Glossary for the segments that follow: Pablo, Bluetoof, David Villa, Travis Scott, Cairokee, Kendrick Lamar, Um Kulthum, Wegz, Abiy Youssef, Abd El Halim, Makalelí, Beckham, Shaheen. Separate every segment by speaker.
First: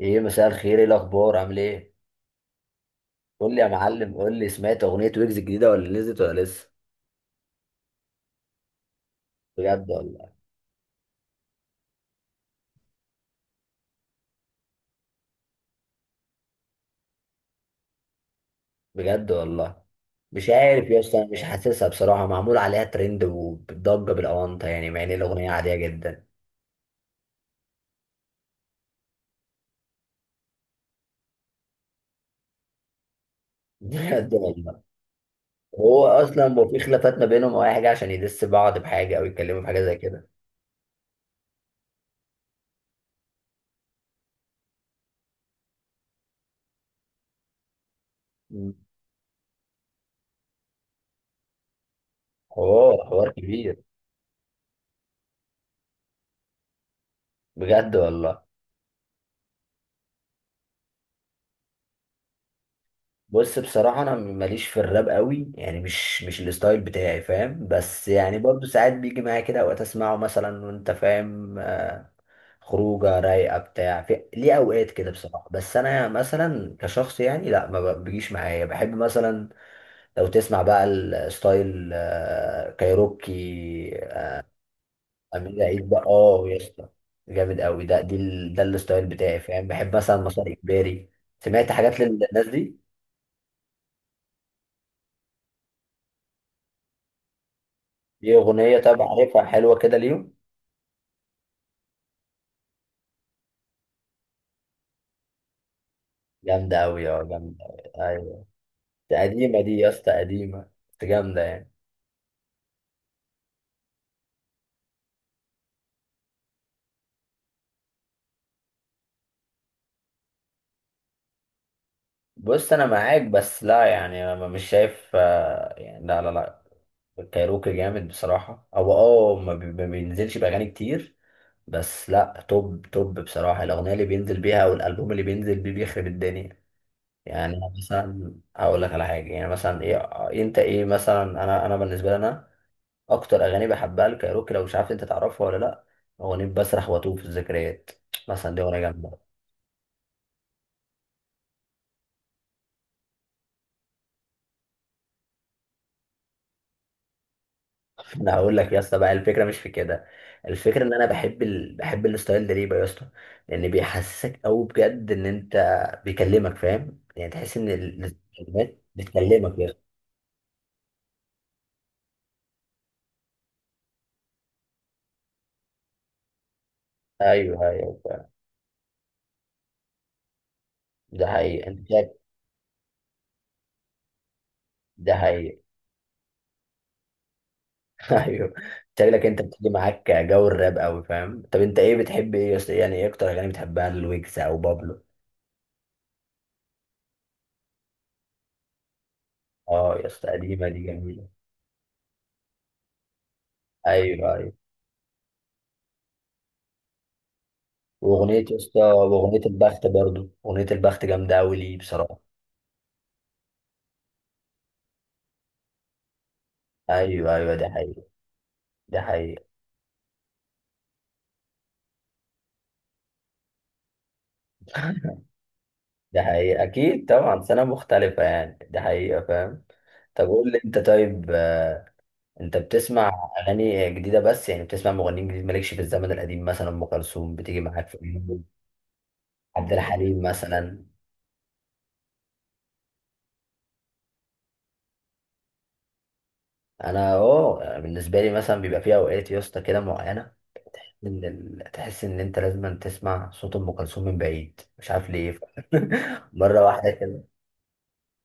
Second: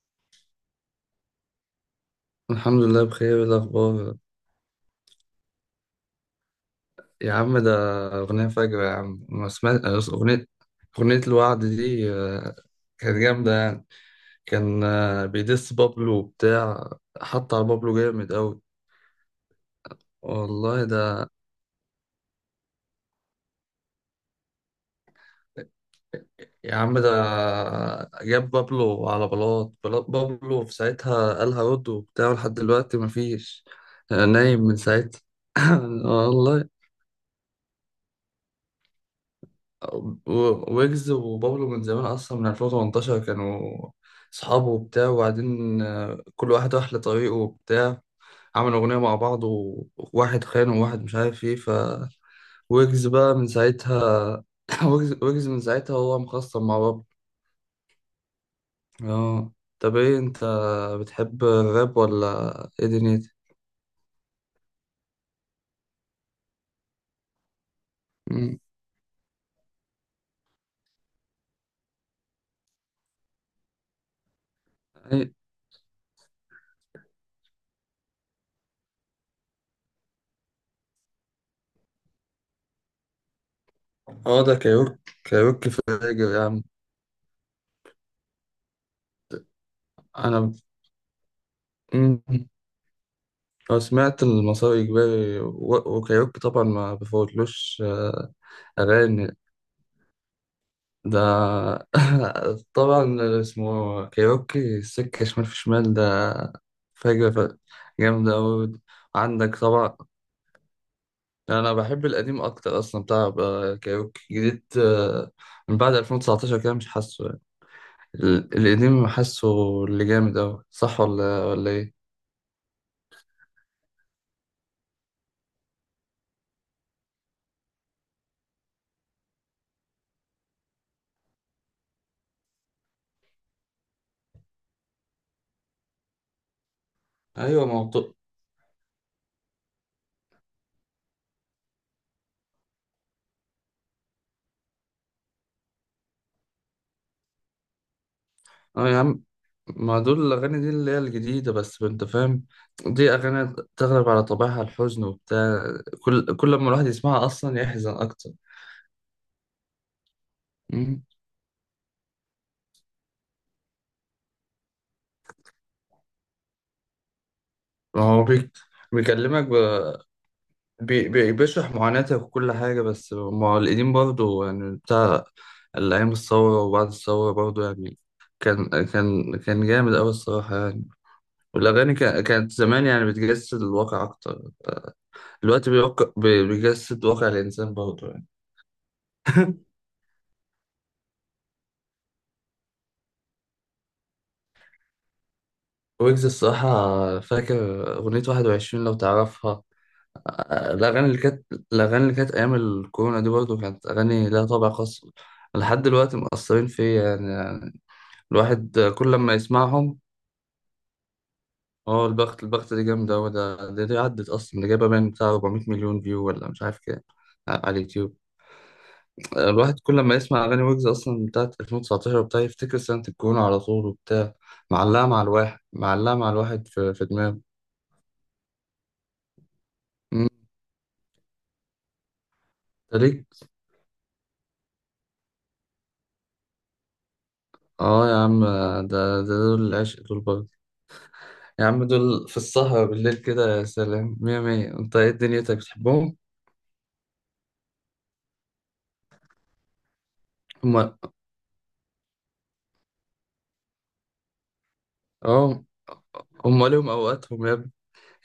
Speaker 1: ايه، مساء الخير. ايه الاخبار، عامل ايه؟
Speaker 2: الحمد لله بخير. إيه
Speaker 1: قول لي يا معلم،
Speaker 2: الأخبار؟
Speaker 1: قول لي، سمعت اغنيه ويجز الجديده ولا نزلت ولا لسه؟
Speaker 2: يا عم ده أغنية فجرة، يا عم. ما سمعت
Speaker 1: بجد والله.
Speaker 2: أغنية أغنية الوعد دي؟ كانت جامدة يعني. كان بيدس بابلو وبتاع. حط على بابلو جامد أوي.
Speaker 1: بجد والله. مش
Speaker 2: والله
Speaker 1: عارف يا اسطى، انا
Speaker 2: ده.
Speaker 1: مش حاسسها بصراحه. معمول عليها ترند وبتضجه بالاونطه يعني، مع ان الاغنيه عاديه جدا.
Speaker 2: يا عم ده جاب بابلو على بلاط، بابلو في ساعتها قال هرد وبتاع، لحد دلوقتي مفيش.
Speaker 1: بجد
Speaker 2: نايم من
Speaker 1: والله.
Speaker 2: ساعتها.
Speaker 1: هو اصلا ما
Speaker 2: والله.
Speaker 1: في خلافات ما بينهم او اي حاجه عشان يدس بعض بحاجه او يتكلموا في حاجه زي كده؟
Speaker 2: ويجز وبابلو من زمان اصلا، من 2018 كانوا صحابه وبتاع. وبعدين كل واحد راح لطريقه وبتاع.
Speaker 1: مم.
Speaker 2: عملوا اغنيه مع بعض، وواحد خان وواحد مش عارف ايه، ف
Speaker 1: حوار
Speaker 2: ويجز
Speaker 1: حوار
Speaker 2: بقى من
Speaker 1: كبير.
Speaker 2: ساعتها. ويجز من ساعتها هو مخصم مع بابلو.
Speaker 1: بجد والله.
Speaker 2: اه. طب ايه انت؟ بتحب الراب ولا ايه دنيتك؟
Speaker 1: بص، بصراحة أنا ماليش في الراب قوي، يعني مش الستايل بتاعي، فاهم؟ بس يعني
Speaker 2: مم.
Speaker 1: برضو ساعات بيجي معايا كده، أوقات أسمعه مثلا وأنت فاهم، خروجة رايقة بتاع في ليه أوقات كده،
Speaker 2: أي-.
Speaker 1: بصراحة. بس أنا مثلا كشخص يعني لا، ما بيجيش معايا. بحب مثلا لو تسمع بقى الستايل، كايروكي. آه،
Speaker 2: اه، ده كايروكي.
Speaker 1: أمير
Speaker 2: كايروكي في
Speaker 1: عيد بقى،
Speaker 2: الراجل يا
Speaker 1: يا
Speaker 2: عم.
Speaker 1: اسطى، جامد قوي. ده الستايل بتاعي، فاهم؟ بحب مثلا مسار
Speaker 2: انا.
Speaker 1: إجباري. سمعت حاجات للناس
Speaker 2: مم.
Speaker 1: دي؟
Speaker 2: أنا سمعت المسار إجباري وكايروكي، طبعا ما بفوتلوش.
Speaker 1: دي أغنية، طب
Speaker 2: أغاني
Speaker 1: عارفها؟ حلوة كده ليهم.
Speaker 2: ده. طبعا اسمه كايروكي، السكة شمال في شمال، ده
Speaker 1: جامدة أوي،
Speaker 2: فجرة. ف-.
Speaker 1: جامدة أوي.
Speaker 2: جامدة
Speaker 1: أيوة.
Speaker 2: أوي.
Speaker 1: دي
Speaker 2: عندك
Speaker 1: قديمة دي يا
Speaker 2: طبعا.
Speaker 1: اسطى، قديمة. بس جامدة يعني.
Speaker 2: أنا بحب القديم أكتر أصلا، بتاع كايروكي جديد، من بعد 2019 كده مش حاسه يعني. القديم حاسه اللي جامد أوي. صح ولا إيه؟
Speaker 1: بص أنا معاك، بس لا يعني، أنا مش شايف، يعني لا، لا، لا. الكايروكي جامد بصراحة، هو أه ما بي- ما بينزلش بأغاني كتير. بس لا، توب توب بصراحة، الأغنية اللي بينزل بيها أو الألبوم اللي بينزل بيه بيخرب الدنيا. يعني
Speaker 2: أيوة
Speaker 1: أنا
Speaker 2: موضوع.
Speaker 1: مثلا هقول لك على حاجة، يعني مثلا إيه، أنت إيه مثلا، أنا بالنسبة لي، أنا اكتر اغاني بحبها لكايروكي، لو مش عارف انت تعرفها ولا لا؟ اغنيه بسرح واتوه في الذكريات، مثلا دي اغنيه
Speaker 2: اه يا
Speaker 1: جامده.
Speaker 2: عم، ما دول الأغاني دي اللي هي الجديدة، بس أنت فاهم. دي أغاني تغلب على طبعها الحزن وبتاع. كل لما الواحد يسمعها أصلا يحزن أكتر.
Speaker 1: انا هقول لك يا اسطى بقى، الفكره مش في كده. الفكره ان
Speaker 2: مم.
Speaker 1: انا بحب الستايل ده ليه بقى يا اسطى؟ لان بيحسسك قوي بجد ان انت، بيكلمك فاهم، يعني تحس ان
Speaker 2: ما هو بيك،
Speaker 1: الكلمات
Speaker 2: بيكلمك ب...
Speaker 1: بتكلمك يا اسطى.
Speaker 2: بي... بي... بيشرح معاناتك وكل حاجة. بس ما هو القديم برضه يعني، بتاع الأيام الثورة وبعد الثورة
Speaker 1: ايوه
Speaker 2: برضه يعني.
Speaker 1: ايوه فعلا.
Speaker 2: كان جامد أوي الصراحة يعني.
Speaker 1: ده حقيقي، انت
Speaker 2: والأغاني
Speaker 1: شايف.
Speaker 2: كانت زمان يعني بتجسد الواقع أكتر.
Speaker 1: ده حقيقي.
Speaker 2: دلوقتي بيجسد واقع الإنسان برضه يعني.
Speaker 1: ايوه. شكلك انت بتيجي معاك جو الراب قوي، فاهم؟ طب انت ايه بتحب، ايه يا اسطى؟ يعني ايه اكتر اغاني بتحبها لويجز او بابلو؟
Speaker 2: ويجز الصراحة، فاكر أغنية 21 لو تعرفها.
Speaker 1: اه يا اسطى، قديمة
Speaker 2: آه،
Speaker 1: دي،
Speaker 2: الأغاني اللي
Speaker 1: جميلة.
Speaker 2: كانت الأغاني اللي كانت أيام الكورونا دي برضه، كانت أغاني
Speaker 1: ايوه
Speaker 2: لها
Speaker 1: ايوه.
Speaker 2: طابع خاص. لحد دلوقتي مأثرين فيا يعني،
Speaker 1: واغنية يا
Speaker 2: الواحد
Speaker 1: اسطى،
Speaker 2: كل لما
Speaker 1: واغنية البخت
Speaker 2: يسمعهم.
Speaker 1: برضو، اغنية البخت جامدة اوي، ليه
Speaker 2: هو
Speaker 1: بصراحة.
Speaker 2: البخت دي جامدة أوي. ده دي عدت أصلا، دي جايبة باين بتاع 400 مليون فيو، ولا مش عارف كام،
Speaker 1: ايوه ايوه، ده
Speaker 2: على
Speaker 1: حقيقي.
Speaker 2: اليوتيوب.
Speaker 1: ده حقيقي.
Speaker 2: الواحد كل لما يسمع أغاني ويجز أصلا بتاعت 2019 وبتاع، يفتكر سنة الكورونا على طول وبتاع. معلقة
Speaker 1: ده
Speaker 2: مع
Speaker 1: حقيقي،
Speaker 2: الواحد في
Speaker 1: اكيد
Speaker 2: دماغه.
Speaker 1: طبعا، سنة مختلفة يعني، ده حقيقة فاهم. طب
Speaker 2: مم.
Speaker 1: قول لي انت، طيب، انت بتسمع
Speaker 2: ليك.
Speaker 1: اغاني جديدة بس يعني؟ بتسمع مغنيين جديد، مالكش في الزمن القديم؟ مثلا ام كلثوم بتيجي معاك في
Speaker 2: اه يا
Speaker 1: اليوم؟
Speaker 2: عم، ده دول
Speaker 1: عبد
Speaker 2: العشق دول
Speaker 1: الحليم
Speaker 2: برضه.
Speaker 1: مثلا؟
Speaker 2: يا عم، دول في السهرة بالليل كده يا سلام، مية مية. انت ايه دنيتك، بتحبهم؟
Speaker 1: انا بالنسبة لي مثلا بيبقى في اوقات يا اسطى كده معينة،
Speaker 2: هما.
Speaker 1: إن تحس إن أنت لازم تسمع صوت أم كلثوم من بعيد، مش عارف ليه.
Speaker 2: اه،
Speaker 1: مرة
Speaker 2: هما ليهم
Speaker 1: واحدة كده.
Speaker 2: اوقاتهم يا ابني.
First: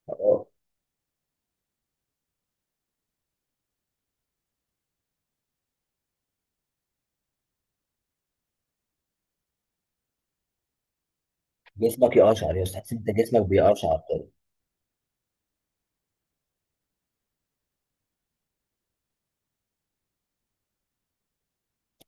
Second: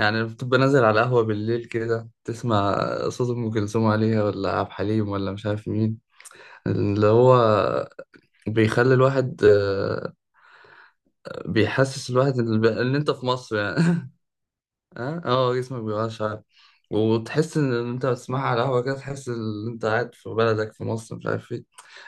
Speaker 2: يعني
Speaker 1: آه،
Speaker 2: بتبقى نازل على القهوة بالليل كده، تسمع صوت ام كلثوم عليها، ولا عبد الحليم، ولا مش عارف مين، اللي هو بيخلي الواحد، بيحسس
Speaker 1: جسمك
Speaker 2: الواحد
Speaker 1: يقشعر يا
Speaker 2: ان
Speaker 1: أستاذ، تحس
Speaker 2: إن
Speaker 1: إن أنت
Speaker 2: انت في
Speaker 1: جسمك
Speaker 2: مصر
Speaker 1: بيقشعر.
Speaker 2: يعني. اه، اه، جسمك بيبقى شعر. وتحس ان انت بتسمعها على قهوه كده، تحس ان انت قاعد في بلدك في مصر، مش عارف ايه.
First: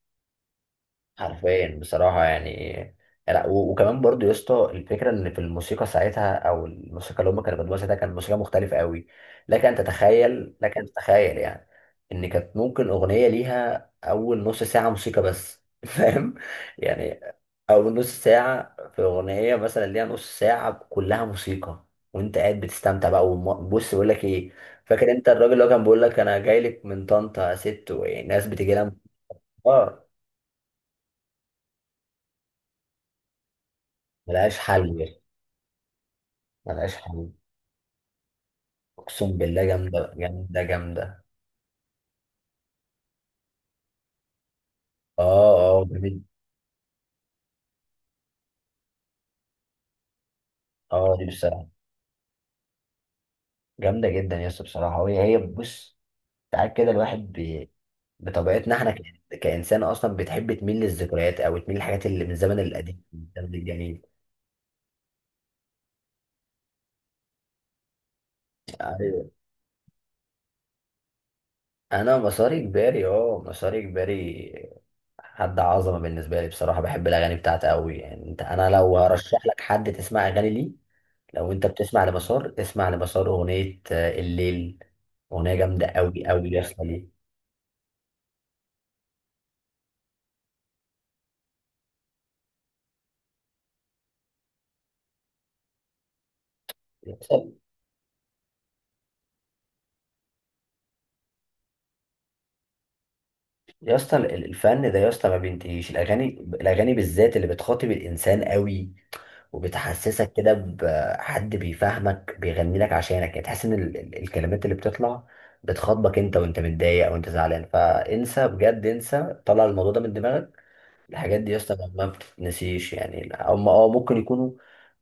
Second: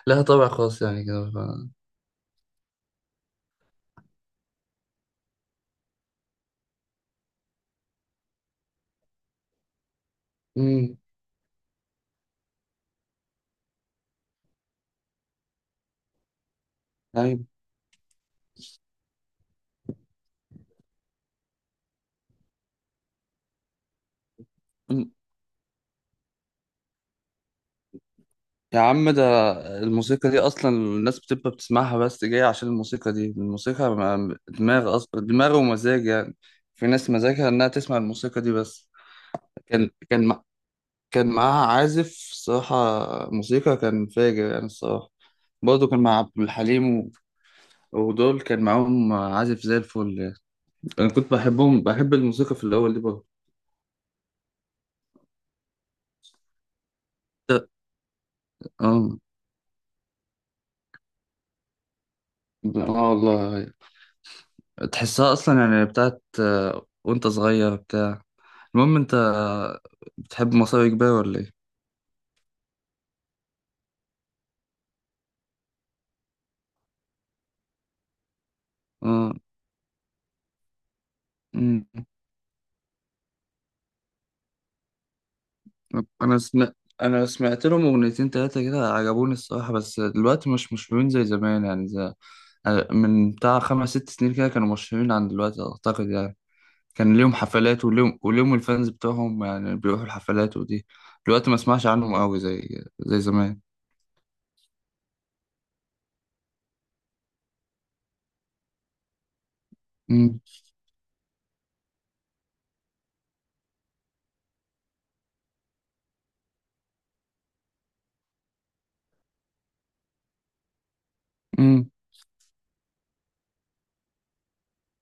Speaker 2: لها طابع خاص يعني كده. ف-.
Speaker 1: حرفيا بصراحة يعني. لا، وكمان برضو يا اسطى، الفكرة ان في الموسيقى ساعتها او الموسيقى اللي هم كانوا بيقدموها ساعتها، كانت موسيقى مختلفة قوي. لك ان تتخيل، لك ان
Speaker 2: امم.
Speaker 1: تتخيل يعني، ان كانت ممكن اغنية ليها اول نص ساعة موسيقى بس، فاهم؟ يعني
Speaker 2: ايوه.
Speaker 1: اول نص ساعة في اغنية، مثلا ليها نص ساعة كلها موسيقى، وانت قاعد بتستمتع بقى، بص بقول لك ايه، فاكر
Speaker 2: أمم.
Speaker 1: انت الراجل اللي هو كان بيقول لك انا جاي لك من طنطا يا ست، وناس بتجي
Speaker 2: يا
Speaker 1: لها
Speaker 2: عم ده
Speaker 1: اه.
Speaker 2: الموسيقى دي اصلا الناس بتبقى بتسمعها، بس جاية عشان الموسيقى دي. الموسيقى
Speaker 1: ملهاش
Speaker 2: دماغ،
Speaker 1: حل،
Speaker 2: دماغ ومزاج يعني. في
Speaker 1: ملهاش
Speaker 2: ناس
Speaker 1: حل.
Speaker 2: مزاجها انها تسمع الموسيقى دي بس.
Speaker 1: اقسم بالله،
Speaker 2: كان
Speaker 1: جامده
Speaker 2: كان مع-
Speaker 1: جامده جامده.
Speaker 2: كان معاها عازف الصراحة موسيقى، كان فاجر يعني الصراحة.
Speaker 1: اه اه،
Speaker 2: برضه كان مع
Speaker 1: جميل.
Speaker 2: عبد الحليم، ودول كان معاهم عازف زي الفل يعني. انا
Speaker 1: اه، دي
Speaker 2: كنت
Speaker 1: بصراحه.
Speaker 2: بحبهم، بحب الموسيقى في الاول دي برضه.
Speaker 1: جامده جدا يا اسطى بصراحه. وهي هي بص، ساعات كده الواحد بطبيعتنا احنا
Speaker 2: اه،
Speaker 1: كانسان اصلا بتحب تميل للذكريات او تميل للحاجات اللي من الزمن
Speaker 2: اه،
Speaker 1: القديم، من الزمن
Speaker 2: والله.
Speaker 1: الجميل.
Speaker 2: تحسها اصلا يعني بتاعت، وانت صغير بتاع المهم انت،
Speaker 1: ايوه.
Speaker 2: بتحب مصاري كبير ولا ايه؟
Speaker 1: انا مساري كباري، مساري كباري. حد عظمه بالنسبه لي بصراحه، بحب الاغاني بتاعته قوي يعني. انت، انا لو
Speaker 2: اه.
Speaker 1: هرشح لك حد تسمع اغاني ليه، لو انت
Speaker 2: أمم.
Speaker 1: بتسمع لمسار، اسمع لمسار اغنيه، الليل. اغنيه جامده قوي
Speaker 2: انا
Speaker 1: قوي يا
Speaker 2: سمعت
Speaker 1: اسطى دي.
Speaker 2: انا سمعت لهم اغنيتين تلاتة كده، عجبوني الصراحة. بس دلوقتي مش مشهورين زي زمان يعني، زي... من بتاع خمس ست سنين كده كانوا مشهورين عن دلوقتي اعتقد يعني. كان
Speaker 1: يا
Speaker 2: ليهم
Speaker 1: اسطى
Speaker 2: حفلات، وليهم الفانز بتوعهم، يعني بيروحوا الحفلات ودي. دلوقتي ما اسمعش عنهم قوي زي زمان.
Speaker 1: يا اسطى، الفن ده يا اسطى ما بينتهيش الاغاني. الاغاني بالذات اللي بتخاطب الانسان قوي، وبتحسسك
Speaker 2: امم،
Speaker 1: كده بحد بيفهمك بيغني لك عشانك، يعني تحس ان الكلمات اللي بتطلع بتخاطبك انت وانت متضايق او انت زعلان، فانسى بجد، انسى، طلع الموضوع ده من دماغك. الحاجات دي يا اسطى
Speaker 2: امم.
Speaker 1: ما بتتنسيش يعني. هم ممكن يكونوا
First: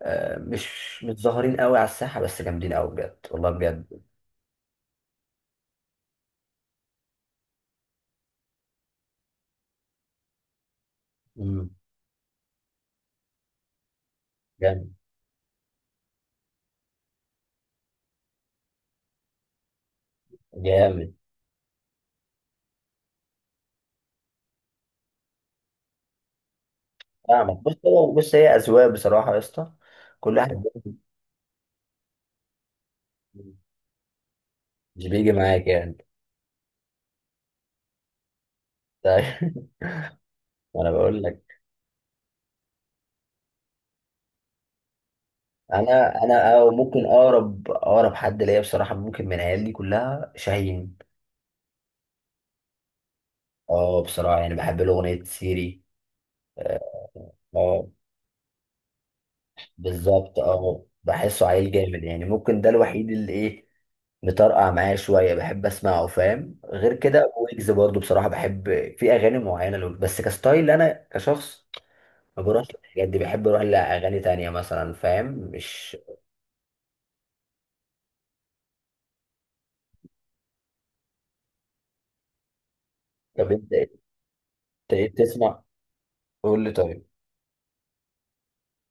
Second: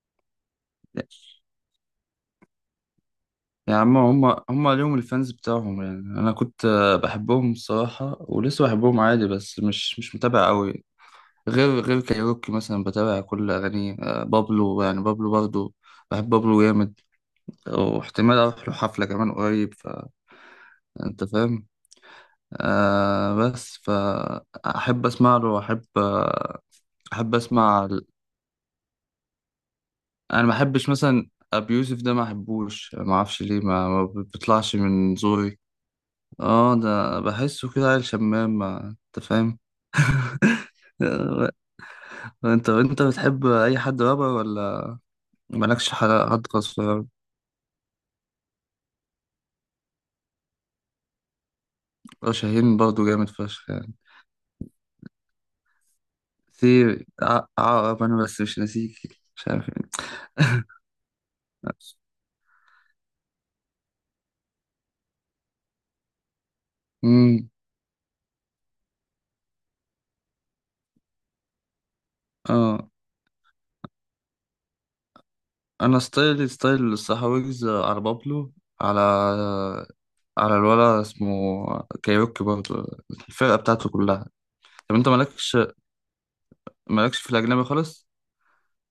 Speaker 1: مش متظاهرين قوي على الساحه، بس جامدين قوي بجد، والله
Speaker 2: يا عم،
Speaker 1: بجد.
Speaker 2: هم ليهم الفانز بتاعهم يعني. انا كنت، بحبهم الصراحة، ولسه بحبهم عادي، بس مش متابع قوي.
Speaker 1: مم.
Speaker 2: غير كايروكي مثلا، بتابع كل اغانيه. بابلو
Speaker 1: جامد
Speaker 2: يعني، بابلو برضو، بحب بابلو جامد. واحتمال اروح له حفلة كمان قريب.
Speaker 1: جامد.
Speaker 2: فانت فاهم. آه، بس فأحب أسمع له، وأحب، أحب
Speaker 1: فاهمك.
Speaker 2: أسمع
Speaker 1: بص، هي اذواق بصراحه يا اسطى. كل
Speaker 2: أنا ما
Speaker 1: واحد.
Speaker 2: أحبش مثلا أبي يوسف ده، ما أحبوش، ما أعرفش ليه، ما بيطلعش
Speaker 1: مش
Speaker 2: من
Speaker 1: بيجي
Speaker 2: زوري.
Speaker 1: معاك يعني.
Speaker 2: آه، ده بحسه كده عيل شمام، ما أنت
Speaker 1: طيب.
Speaker 2: فاهم.
Speaker 1: انا بقول
Speaker 2: آه،
Speaker 1: لك.
Speaker 2: أنت بتحب أي حد رابر؟ ولا مالكش حد
Speaker 1: انا
Speaker 2: حد
Speaker 1: انا أو
Speaker 2: خاص في
Speaker 1: ممكن،
Speaker 2: الراب؟
Speaker 1: اقرب حد ليا بصراحه، ممكن من عيال دي كلها شاهين.
Speaker 2: شاهين برضه جامد فشخ يعني.
Speaker 1: اه بصراحه يعني بحب له اغنيه سيري. اه،
Speaker 2: سيري،
Speaker 1: آه.
Speaker 2: عقرب، أنا بس مش ناسيك، مش عارف إيه.
Speaker 1: بالظبط. اه بحسه عيل جامد يعني. ممكن ده الوحيد اللي ايه، مطرقع معايا شويه، بحب اسمعه فاهم. غير كده
Speaker 2: مم.
Speaker 1: ويجز برضو بصراحه بحب، في اغاني معينه له. بس كستايل انا كشخص ما بروحش
Speaker 2: آه.
Speaker 1: للحاجات دي، بحب اروح لاغاني تانية مثلا، فاهم مش.
Speaker 2: انا ستايلي ستايل السحاويجز، على بابلو، على على الولا اسمه كايروكي برضه،
Speaker 1: طب،
Speaker 2: الفرقه
Speaker 1: انت
Speaker 2: بتاعته
Speaker 1: انت
Speaker 2: كلها. طب انت
Speaker 1: ايه
Speaker 2: مالكش
Speaker 1: بتسمع؟ قول لي طيب.
Speaker 2: مالكش في الاجنبي خالص؟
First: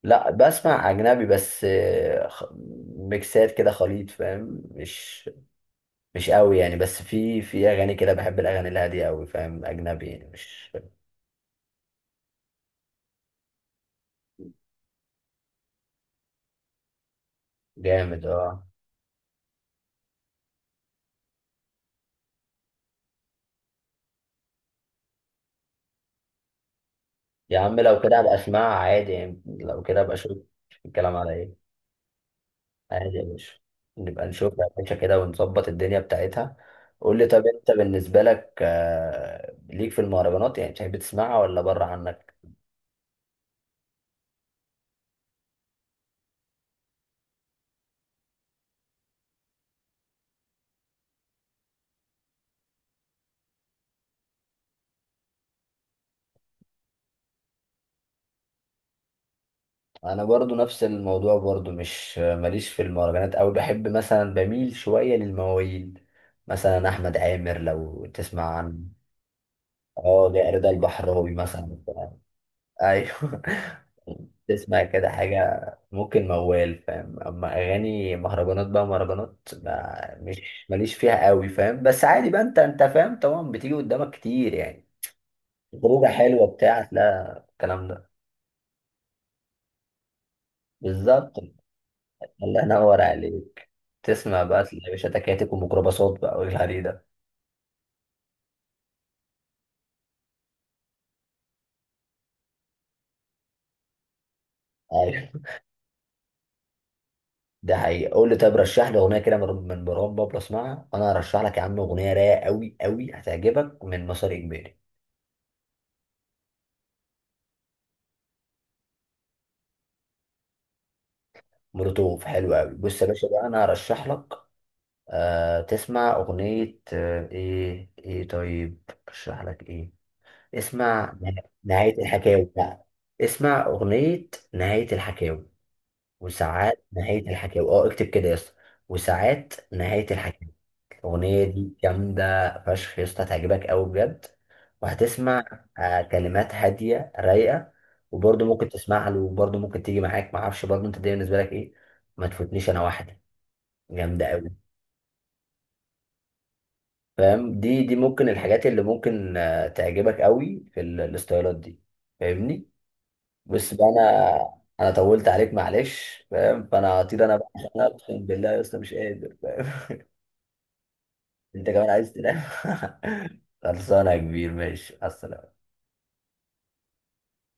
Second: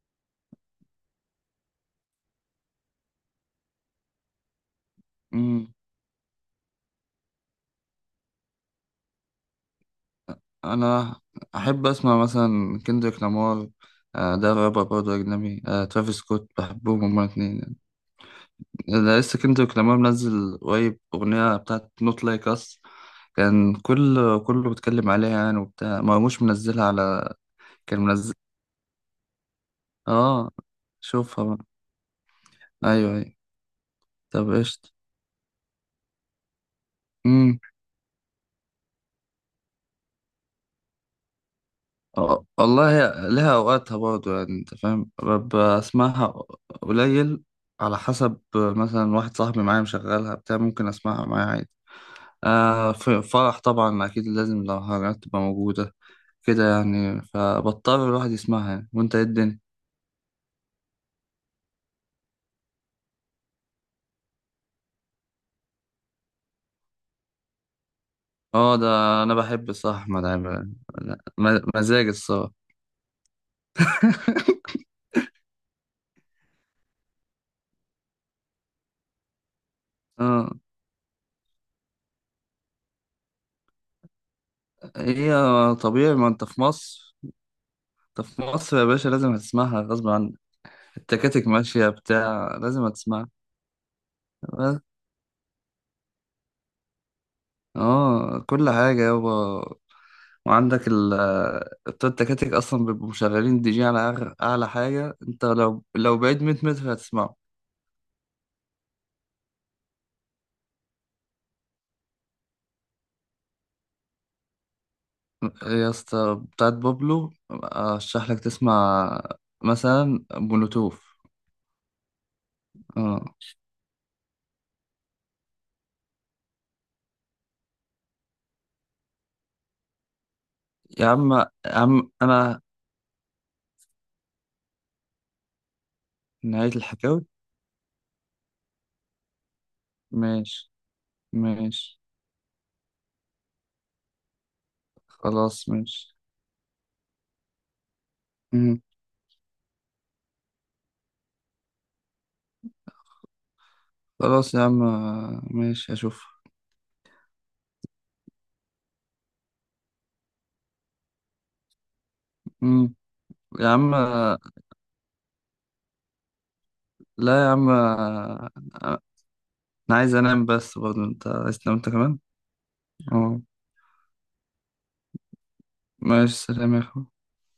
Speaker 1: لا بسمع اجنبي بس، ميكسات كده خليط، فاهم؟ مش
Speaker 2: امم.
Speaker 1: مش قوي يعني. بس في اغاني كده بحب الاغاني الهاديه قوي فاهم، اجنبي يعني مش.
Speaker 2: انا احب اسمع مثلا كندريك لامار، ده رابر برضه اجنبي، ترافيس سكوت. بحبهم هما الاتنين يعني.
Speaker 1: جامد. اه،
Speaker 2: ده لسه كندريك لامار منزل قريب اغنيه بتاعت نوت لايك اس، كان كل كله بيتكلم عليها يعني وبتاع، مرموش منزلها على،
Speaker 1: يا عم
Speaker 2: كان
Speaker 1: لو كده
Speaker 2: منزل.
Speaker 1: هبقى اسمعها عادي يعني، لو كده هبقى اشوف
Speaker 2: اه،
Speaker 1: الكلام على
Speaker 2: شوفها
Speaker 1: ايه.
Speaker 2: بقى. ايوه،
Speaker 1: عادي يا
Speaker 2: ايوه.
Speaker 1: باشا. نبقى
Speaker 2: طب
Speaker 1: نشوف يا
Speaker 2: قشطة.
Speaker 1: باشا كده، ونظبط الدنيا بتاعتها. قول لي طب،
Speaker 2: امم.
Speaker 1: انت بالنسبة لك، ليك في المهرجانات؟ يعني بتحب تسمعها ولا بره عنك؟
Speaker 2: أه، والله هي لها اوقاتها برضه يعني، انت فاهم، ببقى اسمعها قليل. على حسب، مثلا واحد صاحبي معايا مشغلها بتاع ممكن اسمعها معايا عادي. آه، في فرح طبعا اكيد لازم، لو حاجات تبقى موجودة كده يعني، فبضطر الواحد يسمعها يعني. وانت ايه الدنيا؟
Speaker 1: انا برضو نفس الموضوع، برضو مش ماليش في المهرجانات، او بحب مثلا بميل شوية للمواويل. مثلا احمد عامر لو تسمع
Speaker 2: اه،
Speaker 1: عن.
Speaker 2: ده انا بحب الصراحة احمد
Speaker 1: اه، ده
Speaker 2: عامر.
Speaker 1: رضا
Speaker 2: لا،
Speaker 1: البحراوي مثلا.
Speaker 2: مزاج الصراحة.
Speaker 1: ايوه. تسمع كده حاجة، ممكن موال فاهم. اما اغاني مهرجانات بقى، مهرجانات ما
Speaker 2: اه.
Speaker 1: مش ماليش فيها قوي، فاهم؟ بس عادي بقى. انت فاهم طبعا، بتيجي قدامك كتير يعني.
Speaker 2: هي.
Speaker 1: خروجة
Speaker 2: طبيعي، ما انت
Speaker 1: حلوة
Speaker 2: في
Speaker 1: بتاع،
Speaker 2: مصر.
Speaker 1: لا الكلام ده.
Speaker 2: انت في مصر يا باشا، لازم هتسمعها غصب عنك.
Speaker 1: بالظبط.
Speaker 2: التكاتك ماشية بتاع
Speaker 1: الله
Speaker 2: لازم
Speaker 1: ينور
Speaker 2: هتسمعها.
Speaker 1: عليك. تسمع بقى تلاقي يا باشا، تكاتك وميكروباصات بقى، والهري ده.
Speaker 2: اه، كل حاجة يابا. وعندك ال بتوع التكاتك أصلا بيبقوا مشغلين دي جي على أعلى حاجة.
Speaker 1: ايوه،
Speaker 2: أنت لو بعيد 100 متر هتسمعه.
Speaker 1: ده حقيقي. قول لي طب، رشح لي اغنيه كده من مروان بابلو اسمعها. انا هرشح لك يا عم اغنيه رايقه قوي قوي هتعجبك من مسار اجباري.
Speaker 2: يا اسطى، بتاعت بابلو أرشح لك تسمع مثلا بلوتوف.
Speaker 1: مولوتوف حلو قوي. بص يا باشا
Speaker 2: اه
Speaker 1: بقى، انا هرشح لك. تسمع اغنيه، ايه، طيب ارشح لك ايه.
Speaker 2: يا
Speaker 1: اسمع
Speaker 2: عم، يا
Speaker 1: نهايه
Speaker 2: عم
Speaker 1: الحكاوي
Speaker 2: أنا.
Speaker 1: بقى. اسمع اغنيه نهايه الحكاوي.
Speaker 2: نهاية
Speaker 1: وساعات
Speaker 2: الحكاوي.
Speaker 1: نهايه الحكاوي. اه اكتب كده يا اسطى. وساعات نهايه الحكاوي.
Speaker 2: ماشي،
Speaker 1: الاغنيه دي
Speaker 2: ماشي.
Speaker 1: جامده فشخ يا اسطى، هتعجبك قوي بجد. وهتسمع.
Speaker 2: خلاص، ماشي.
Speaker 1: كلمات هاديه رايقه. وبرضه ممكن
Speaker 2: مم.
Speaker 1: تسمع له، وبرضه ممكن تيجي معاك معرفش، برضه انت دي بالنسبه لك ايه؟ ما تفوتنيش، انا واحده. جامدة أوي.
Speaker 2: خلاص يا عم، ماشي أشوف.
Speaker 1: فاهم، دي ممكن الحاجات اللي ممكن تعجبك أوي في الاستايلات دي. فاهمني.
Speaker 2: مم. يا
Speaker 1: بس بقى
Speaker 2: عم.
Speaker 1: أنا، أنا طولت عليك معلش، فاهم؟ فأنا هطير أنا
Speaker 2: لا
Speaker 1: بقى،
Speaker 2: يا
Speaker 1: عشان
Speaker 2: عم،
Speaker 1: أنا أقسم بالله يا أسطى مش قادر فاهم.
Speaker 2: انا عايز انام، بس برضه انت عايز
Speaker 1: أنت
Speaker 2: تنام
Speaker 1: كمان
Speaker 2: انت
Speaker 1: عايز
Speaker 2: كمان.
Speaker 1: تنام.
Speaker 2: اه،
Speaker 1: خلصانة يا كبير، ماشي على السلامة.
Speaker 2: ماشي، سلام يا اخوي.